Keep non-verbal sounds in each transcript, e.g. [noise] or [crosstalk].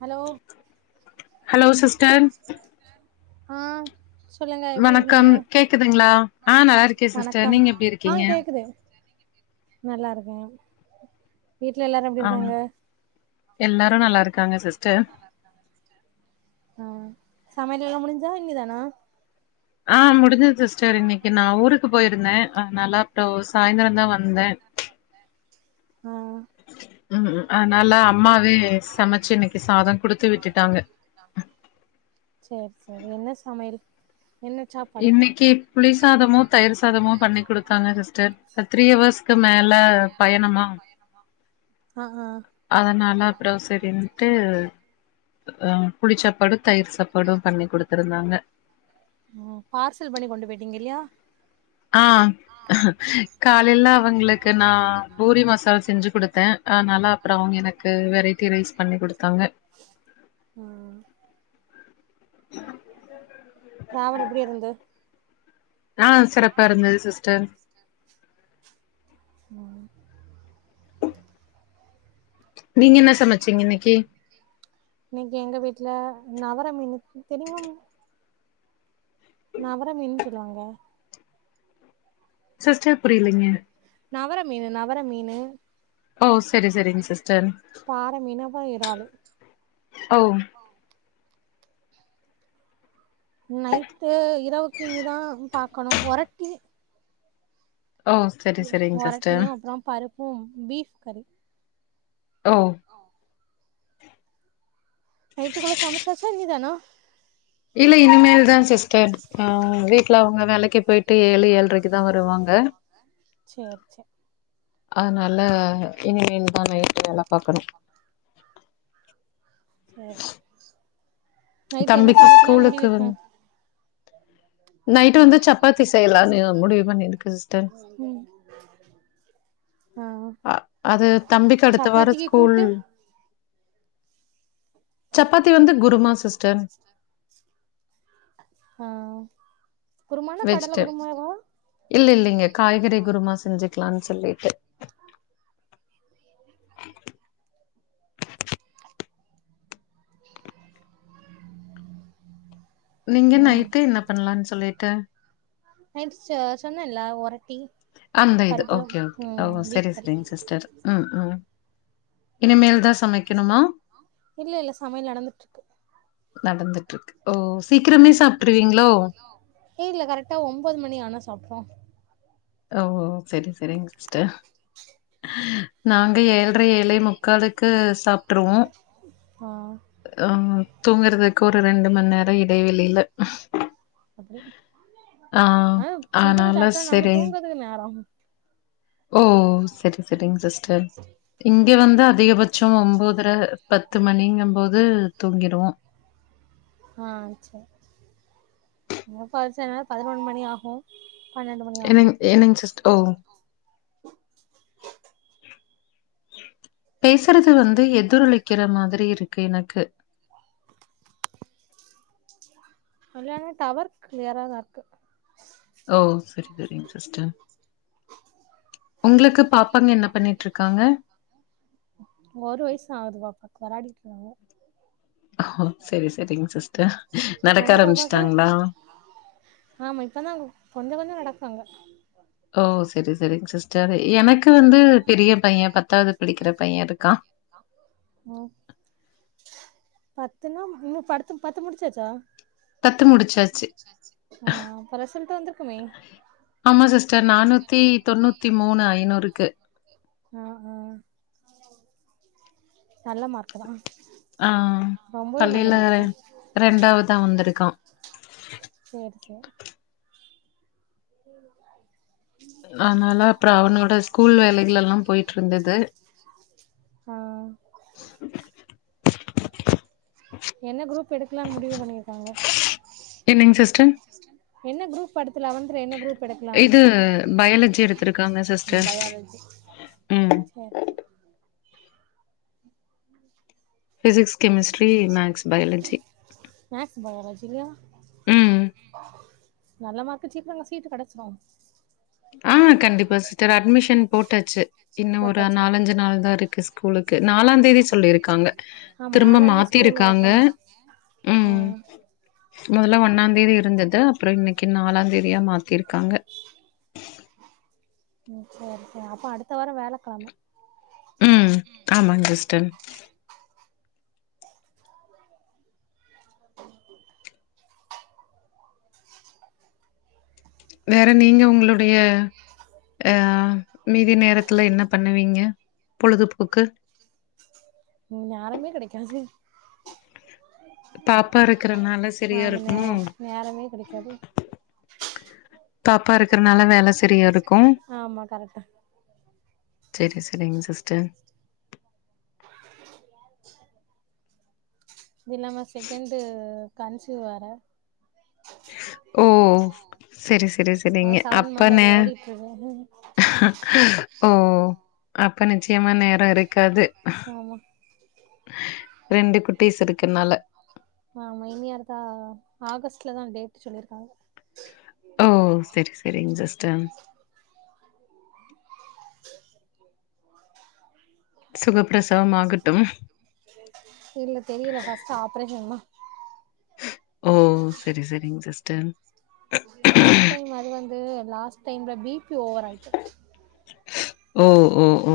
Hello hello sister ஆஹ் வணக்கம் கேக்குதுங்களா ஆஹ் நல்லா இருக்கேன் சிஸ்டர் வணக்கம் நீங்க எப்டி ஆ இருக்கீங்க கேக்குது நல்லா இருக்கேன் வீட்ல எல்லாரும் எப்படி இருக்காங்க எல்லாரும் நல்லா இருக் காங்க சிஸ்டர் ஆ சமையல் எல்லாம் முடிஞ்தா இன்மே தானா ஆஹ் முடிஞ்சது சிஸ் சரி இன்னைக்கு நா ஊருக்கு போயிருந்தேன் ஆ நால்லப்றோ சாயந்தரம் தா வந் சாயந்தரம் தா வந்தேன் ஆ உம் ம் அதனால அம்மாவே சமைச்சு இன்னைக்கு சாதம் குடுத்து விட்டுட்டாங்க சேர் சேர் என்ன சமையல் என்ன சாப்பாடு இன்னைக்கு புளிசாதமோ தயிர் சாதமோ பண்ணி குடுத்தாங்க சிஸ்டர் த்ரீ ஹவர்ஸ்க்கு மேல பயணமா ஆஹ் ஆஹ் அதனால அப்புறம் செரின்ட்டு அஹ் புளிச்சாப்பாடு தயிர் சாப்பாடும் பண்ணி கொடுத்துருந்தாங்க உம் பார்சல் பண்ணி கொண்டு போயிட்டீங்க இல்லையா ஆஹ் காலையில அவங்களுக்கு நா பூரி மசாலா செஞ்சு கொடுத்தே அதனால அப்புறம் அவங்க எனக்கு வெரைட்டி ரைஸ் பண்ணி கொடுத்தாங்க உம் டிராவல் எப்படி இருந்து ஆஹ் சிறப்பா இருந்தது சிஸ்டர் உம் நீங்க என்ன சமைச்சீங்க இன்னைக்கு ல நவர மீன் தெரியுமா உ நவர மீன்னு சொல்லுவாங்க சிஸ்டர் புரியலங்க நவர மீனு நவர மீனு ஓ சரி சரிங்க சிஸ்டர் பாற மீனு அப்றோ இறாலு ஓ நைட்டு இரவுக்கு இனிதா பாக்கணும் ஒரட்டி ஓ செரி செரிங்க சிஸ்டர் ஒரட்டியும் அப்பறம் பருப்பும் பீப் கறி ஓ நைட்டுகுள்ள சமச்சாச்ச இனிதான இல்ல இனிமேல் தா சிஸ்டர் ஆ வீட்ல அவங்க வேலைக்கு போயிட்டு ஏழு ஏழ்ரைக்கு தா வருவாங்க செரி செரி அதனால இனிமேல் தா நைட்டு வேல பாக்கணும் ச [inaudible] நைட்டு என்ன தம்பிக்கு சமைக்கலான்னு முடிவிருக்கா நைட் வந்து சப்பாத்தி செய்யலானு முடிவு பண்ணிருக்கு சிஸ்டர் ம் ஆ அ அது தம்பிக்கு அடுத்த வார சப்பாத்திக்கு ஸ்கூல் கூட்டு சப்பாத்தி வந்து குருமா சிஸ்டர் ஆஹ் வெஜ்டேப் இல்ல இல்லைங்க காய்கறி குருமா செஞ்சுக்கலானு சொ சொல்லிட்டு நீங்க ம் நைட்டு என்ன பண்லானு சொல்லிட்டு நைட்டு ச சொன்னல்ல ஒர அந்த இது ஓகே ஓகே ஓ சரி பீஃப் கறி சரிங்க சிஸ்டர் உம் உம் இனிமேல் தா சமைக்கணுமா இல்ல இல்ல சமையல் நடந்துட்ருக்கு நடந்துட்ருக்கு ஓ சீக்கிரமே சாப்ட்டுருவீங்களோ? இல்ல கரெக்டா ஒன்போது மணி ஆனா சாப்ட்டுருவோ ஓ சரி சரிங்க சிஸ்டர் நாங்க ஏ ழரை ஏலே முக்காலுக்கு சாப்ட்டுருவோ ஆ ஆஹ் தூங்குறதுக்கு ஒரு ரெண்டு மணி நேர இடைவெளியில அப்டி ஆ அ சீக்கிரோ அதனால சாப்பிட்டா நாங்க சரி. தூங்குறதுக்கு நேரோ ஓ செரிங் செரிங்க சிஸ்டர் இங்க வந்து அதிகபட்ச ஒம்போதர பத்து மணிங்க போது தூங்கிடுவோ ஆஹ் சேர் மொ பரீட்ச நேரோ பதினோரு மணி ஆகு பன்னெண்டு மணி ஆகு என்னங் என்னங்க சிஸ்ட ஓ [inaudible] பேசுறது வந்து எதிரொலிக்கிற மாதிரி இருக்கு எனக்கு [unintelligible] டவர் கிளியர் ஆ தா இருக்கு ஓ செரி செரிங்க சிஸ்டர் உங்களுக்கு பாப் ஒரு வயசு ஆகுது பாப்பாக்கு வராடி [unintelligible] ஓ செரி செரிங்க சிஸ்டர் நடக்க உங்க பாப்பாக்கு ஆரம்பிச்ட்டாங்களா அங்க ஓ செரி செரிங்க சிஸ்டர் எனக்கு வந்து எனக்குமே பையன் பெரிய பைய படிக்கிற பத்தாவது பையன் படிக்குற இருக்கான். பைய இருக்கா ஓ பத்துன்னா இன்னு படுத்து பத்து முடிச்சாச்சா பத்து முடிச்சாச்சு ஆ அப்ப ரிசல்ட் வந்திருக்குமே ஆமா சிஸ்டர் நானூத்தி தொண்ணூத்தி மூணு ஐநூறுக்கு ஆஹா ஆஹ் ரொம்பவே நல்ல பள்ளியில மார்க்கு தா ரெண்டாவதா வந்திருக்கா சேர் சேர் [inaudible] அதனால அப்றோ அவனோட ஸ்கூல் வேலைகள் எல்லா பொய்ட்டு இருந்துது ஆ என்ன குரூப் எடுக்கலான் முடிவு பண்ணிருக்காங்கோ என்னங்க சிஸ்டர்? என்ன குரூப் அடுத் து லெவன்த்துல என்ன குரூப் எடுக்கலானு இது பயாலஜி எடுத்திருக்காங்க சிஸ்டர். பயாலஜி ம். சேர் சேர் ஃபிசிக்ஸ் கெமிஸ்ட்ரி மேக்ஸ் பயாலஜி பயாலஜிலயா ம். நல்ல மார்க் சீக்கரோ சீட்டு கெடச்சுறு ஆஹ் கண்டிப்பா சிஸ்டர் அட்மிஷன் போட்டாச்சு இன்னு ஒரு போட்டாச்சா நாலஞ்சு நாள்தா இருக்கு ஸ்கூலுக் நாலாந் தேதி சொல்லியிருக்காங்க ஆமா திரும்ப நாலாந்தே ஸ்கூல் மாத்திருக்காங்க ஓப்பன் ஆ உம் மொதல்ல ஒன்னாந் தேதி இருந்தது அப்புறோ இன்னைக்கு நாலாந் தேதியா மாத்திருக் காங்க உம் சேரி சேரி அப்ப அடுத்த வாரொ வியாழக்கெழம உம் ஆமா ஜஸ் டென் வேற நீங்க உங்களுடைய யாஹ் மீதி நேரத்துல என்ன பண்ணுவீங்க பொழுதுபோக்கு நேரமே கெடைக்காது பாப்பா இருக்கறனால சரியா ஆமா நே இருக்குமோ நேரமே கெடைக்காது பாப்பா இருக்கறனால வேல சரியா இருக்கு ஆமா கரெக்டா சரி சரிங்க சிஸ்டர் [inaudible] அது இல்லாம செகண்ட் கன்சீவ் வேற ஓ சரி சரி ஆ சரிங்க செவன் அப்ப மந்த் நே அப்டி ஓடிட்டு இருக்கு ஓ அப்ப நிச்சயமா நேர இருக்காது ஆமா ரெண்டு குட்டீஸ் இருக்கர்னால அமைதியா இருக்கா ஆகஸ்ட்லதா டேட் சொல்லியிருக்காங்க டம் சுகப்பிரசவம் ஆகட்டும் இல்ல தெரியல ஃபர்ஸ்ட் ஆப்ரேஷன்மா ஜஸ்டன் ஃபஸ்ட்டைம் அது வந்து லாஸ்ட் என்னோட பி பி ஓவர் ஆச்சி ஓ ஓ ஓ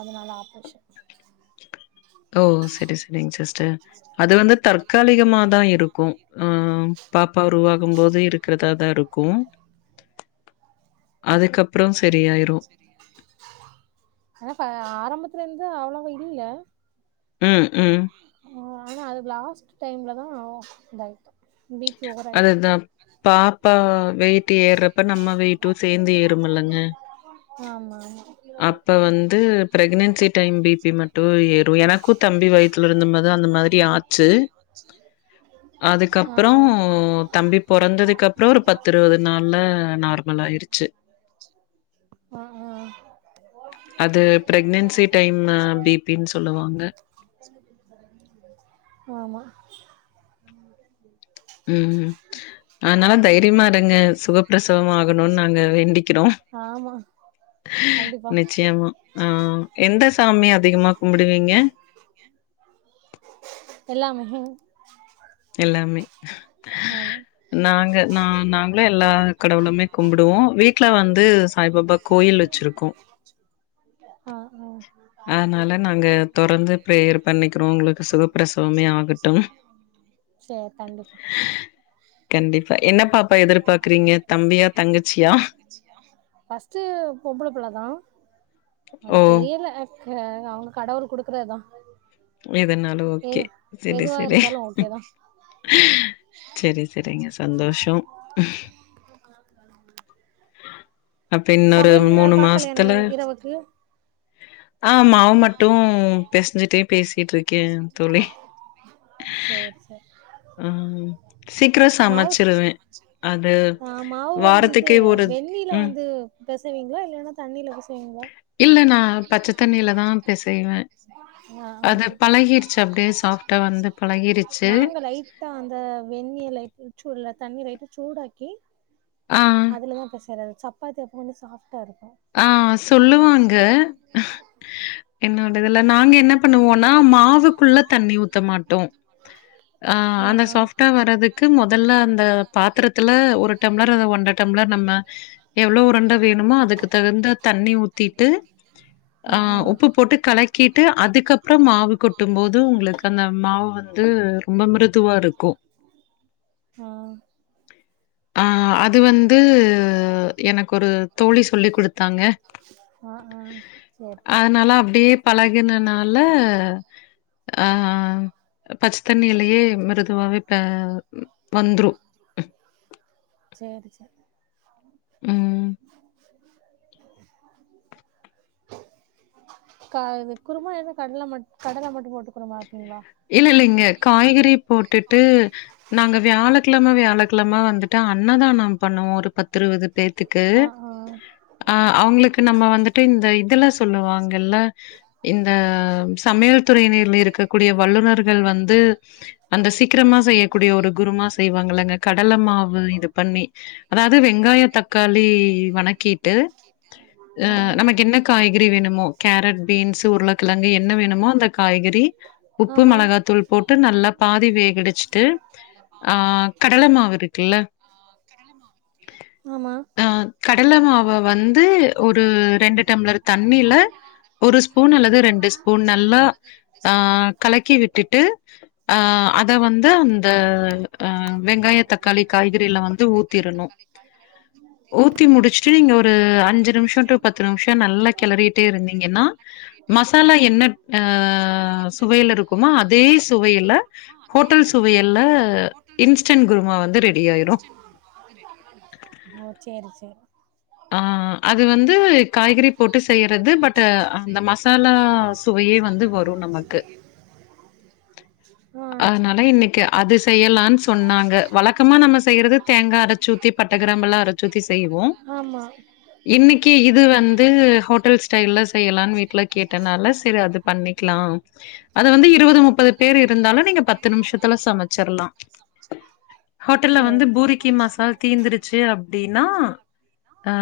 அதனால ஆப்ரேஷன் ஓ சரி சரிங் சிஸ் டர் அது வந்து தற்காலிகமாதா இருக்கு ஆஹ் பாப்பா உருவாகும்போது இருக்கிறதாதா இருக்கு அதுக்கப்புறோ ஆனா ஆரம்பத் திலருந்து அவ்ளவா இல்ல உம் உம் ஆனா அது லாஸ்ட் டைம்லதா இதாயிட்டு பி பி ஓவர் ஆயிட்டு அதுதா பாப்பா வெயிட்டு ஏர்றப்ப நம்ம வெயிட்டு சேர்ந்து ஏறுமல்வங்க ஆமா அப்ப வந்து பிரெக்னன்சி டைம் பி பி மட்டு ஏறு எனக்கு தம்பி வை [inaudible] அப்புறோ தம்பி பொறந்ததுக்கு அப்புறோ ஒரு பத்து இருவது நாள்ல நார்மல் ஆயிருச்சு ஆ ஆ ஆ அது பிரெக்னன்சி டைம் பி பினு சொல்லுவாங்க ஆமா உம் அதனால தைரியமா இருங்க சுகப்பிரசவம் ஆகணுனு நாங்க வேண்டிக்கிறோ ஆமா கண்டிப்பா நிச்சயமா ஆஹ் எந்த சாமி அதிகமா கும்பிடுவீங்க எல்லாமே எல்லாமே ஆமா நாங்க நா நாங்களு எல்லா கடவுளுமே கும்புடுவோ வீட்டுல வந்து சாய்பாபா கோயில் வெச்சிருக்கோ ஆஹ் ஆஹ் நாங்க தொறந்து பிரேயர் பண்ணிக்கிறோம். உங்களுக்கு சுகப்பிரசவமே ஆகட்டும். செரி கண்டிப்பா கண்டிப்பா. என்ன பாப்பா எதிர்பார்க்குறீங்க? தம்பியா? தங்கச்சியா? ஃபர்ஸ்டு பொம்பள புள்ள தா ஓ தெரியில அ ஆ அவ்ங்க கடவுள் குடுக்குறதா எதனாலும் ஓகே சரி சரி இருந்தாலு ஓகேதா செரி செ சந்தோஷ [inaudible] அப்ப இன்னொரு சமையல் மூணு பாக்கலையா நை மாசத்துல இரவுக்கு ஆஹ் மாவு மட்டு பெசஞ்சுட்டே பேசிட்டு இருக்கே தோழி சேரி சேரி ம் சீக்கிரம் மாவு சமைச்சிருவேன். அது ஆஹ் மாவு வந்து இது வாரத்துக்கு ஒரு வெந்நீர்ல ம் வந்து பெசவீங்களா இல்லன்னா தண்ணில பெசவீங்களா பெசைய்வே ஆ ஆ அது பழகிடுச்சு அப்டியே சாஃப்டா வந்து பழகிருச்சு நாங்க லைட்டா அந்த வெந்நீ லைட் சூடல தண்ணி லைட்ட சூடாக்கி ஆ அதுலதா பெசறது சப்பாத்தி அப்ப கொஞ்சோ சாஃப் ஆஹ் சொல்லுவாங்க என்னோடதுலன்னா நாங்க என்ன பண்ணுவோம்னா மாவுக்குள்ள தண்ணி ஊத்த மாட்டோ ஆஹ் ஆ அந்த ஆ சாஃப்டா வர்ரதுக்கு மொதல்ல அந்த பாத்திரத்துல ஒரு டம்ளர் அத ஒண்ற டம்ளர் நம்ம எவ்ளோ உருண்ட வேணுமோ அதுக்கு தகுந்த தண்ணி ஊத்திட்டு ஆஹ் ஆ உப்பு போட்டு கலக்கிட்டு அதுக்கு அப் டா மாவு கொட்டும் போது உங்களுக்கு அந்த மா வந்து ரொம்ப மிருது துவா இருக்கு ஆ ஆ ஆஹ் அது வந்து எனக்கு ஒரு தோழி சொல்லிக் குடுத்தாங்க ஆ ஆ சேரி சேரி அதனால அப்டியே பழகினனால ஆஹ் பச்சத்தண்ணியிலயே மிருதுவாவே ஆ வந்துரு செரி செரி உம் க இது குருமா எது கடல மட் கடல மட்டு போட்டு குருமா வப்பீங்களா இல்ல இல்லைங்க காய்கறி போட்டுட்டு நாங்க வியாழக் கிழம வியாழக்கிழம வந்துட்டு அன்னதான பண்ணுவோ ஒரு பத் இருவது பேர் த்துக்கு ஆ ஆ ஆஹ் அவ்ங்களுக்கு ப்ப நம்ம வந்து ட்டு இந்த இதெல்லா சொல்லுவாங்கல்ல இந்த சமையல் துறையினர்ல இருக்கக்கூடிய வல்லுநர்கள் வந்து அந்த சீக்கிரமா செய்யக்கூடிய ஒரு குருமா செய்வாங்கங்கல்லங்க கடலை மாவு இது பண்ணி அதாவது வெங்காய தக்காளி வணக்கிட்டு ஆ அஹ நமக்கு என்ன காய்கறி வேணுமோ கேரட் பீன்ஸ் உருளக்கிழங்கு என்ன வேணுமோ அந்த காய்கறி உப்பு ஆமா மிளகாத்தூள் போட்டு நல்லா பாதி வேகடிச்சுட்டு ஆ கடல மாவு இருக்குல்ல ஆ கடல மாவு வ வந் கடல மாவ வந்து ஒரு ரெண்டு டம்ளர் ஸ்பூன் அல்லது தண்ணில ஒரு ஸ்பூன் நல்லா அல்லது ரெண்டு ஆ ஸ்பூன் கலக்கி விட்டுட்டு அஹ் அத வந்து அந்த ஹ வெங்காய தக்காளி காய்கறிலாம் வந்து ஊத்திடணு ஊத்தி முடிச்சுட்டு நீங்க ஒரு அஞ்சு நிமிஷோ டூ பத்து நிமிஷோ நல்லா கிளறிட்டே இருந்தீங்கன்னா மசாலா எண்ண அ சுவையில இருக்குமோ அதே சுவையில ஹோட்டல் சுவையல்ல இன்ஸ்டன்ட் குருமா வந்து ரெடி ஆயிரு ஓ சேரி சேரி ஆஹ் அது வந்து காய்கறி போட்டு செய்யறது பட் அந்த மசாலா சுவையே வந்து வரு நமக்கு ஆ சேரி அதனால இன்னைக்கு அது செய்யலானு சொன்னாங்க வழக்கமா நம்ம செய்யறது தேங்கா அரச்சு ஊத்தி பட்ட கிரம்பெல்லா அரச்சு ஊத்தி செய்வோ ஆமா இன்னைக்கு இது வந்து ஹோட்டல் ஸ்டைல்ல செய்யலானு வீட்ல கேட்டனால சரி அது பண்ணிக்கலா அது வந்து இருவது முப்பது பேர் இருந்தாலு நீங்க பத்து நிமிஷத்துல சமைச்சிரலா ஹோட்டல்ல வந்து சேரி சேரி பூரிக்கி மசாலா தீந்துருச்சு அப்டினா அ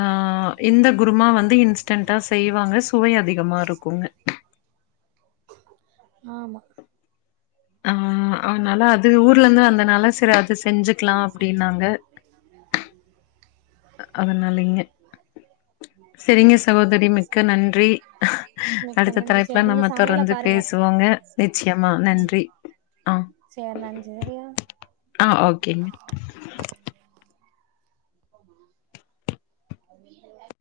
இந்த குருமா வந்து இன்ஸ்டன்டா செய்வாங்க சுவை அதிகமா இருக்குங்க ஆமா அ அவனல்லா அத் அதனா அது ஊர்ல இருந்து அந்தனால சரி அதை செஞ்சுக்கலாம் அப்படின்ன அதனாலிங்க செரிங்க சகோதரி மிக்க நன்றி மிக்க அடுத்த நன்றி சேரி தலைப்புல நீங்க நம்ம தொடர் சமையல வந்து பாருங்க பேசுவோங்க நிச்சயமா ம் நன்றி ஆஹ் சேரி நன்றி சரியா ஆ ஓகேங்க [inaudible] [inaudible]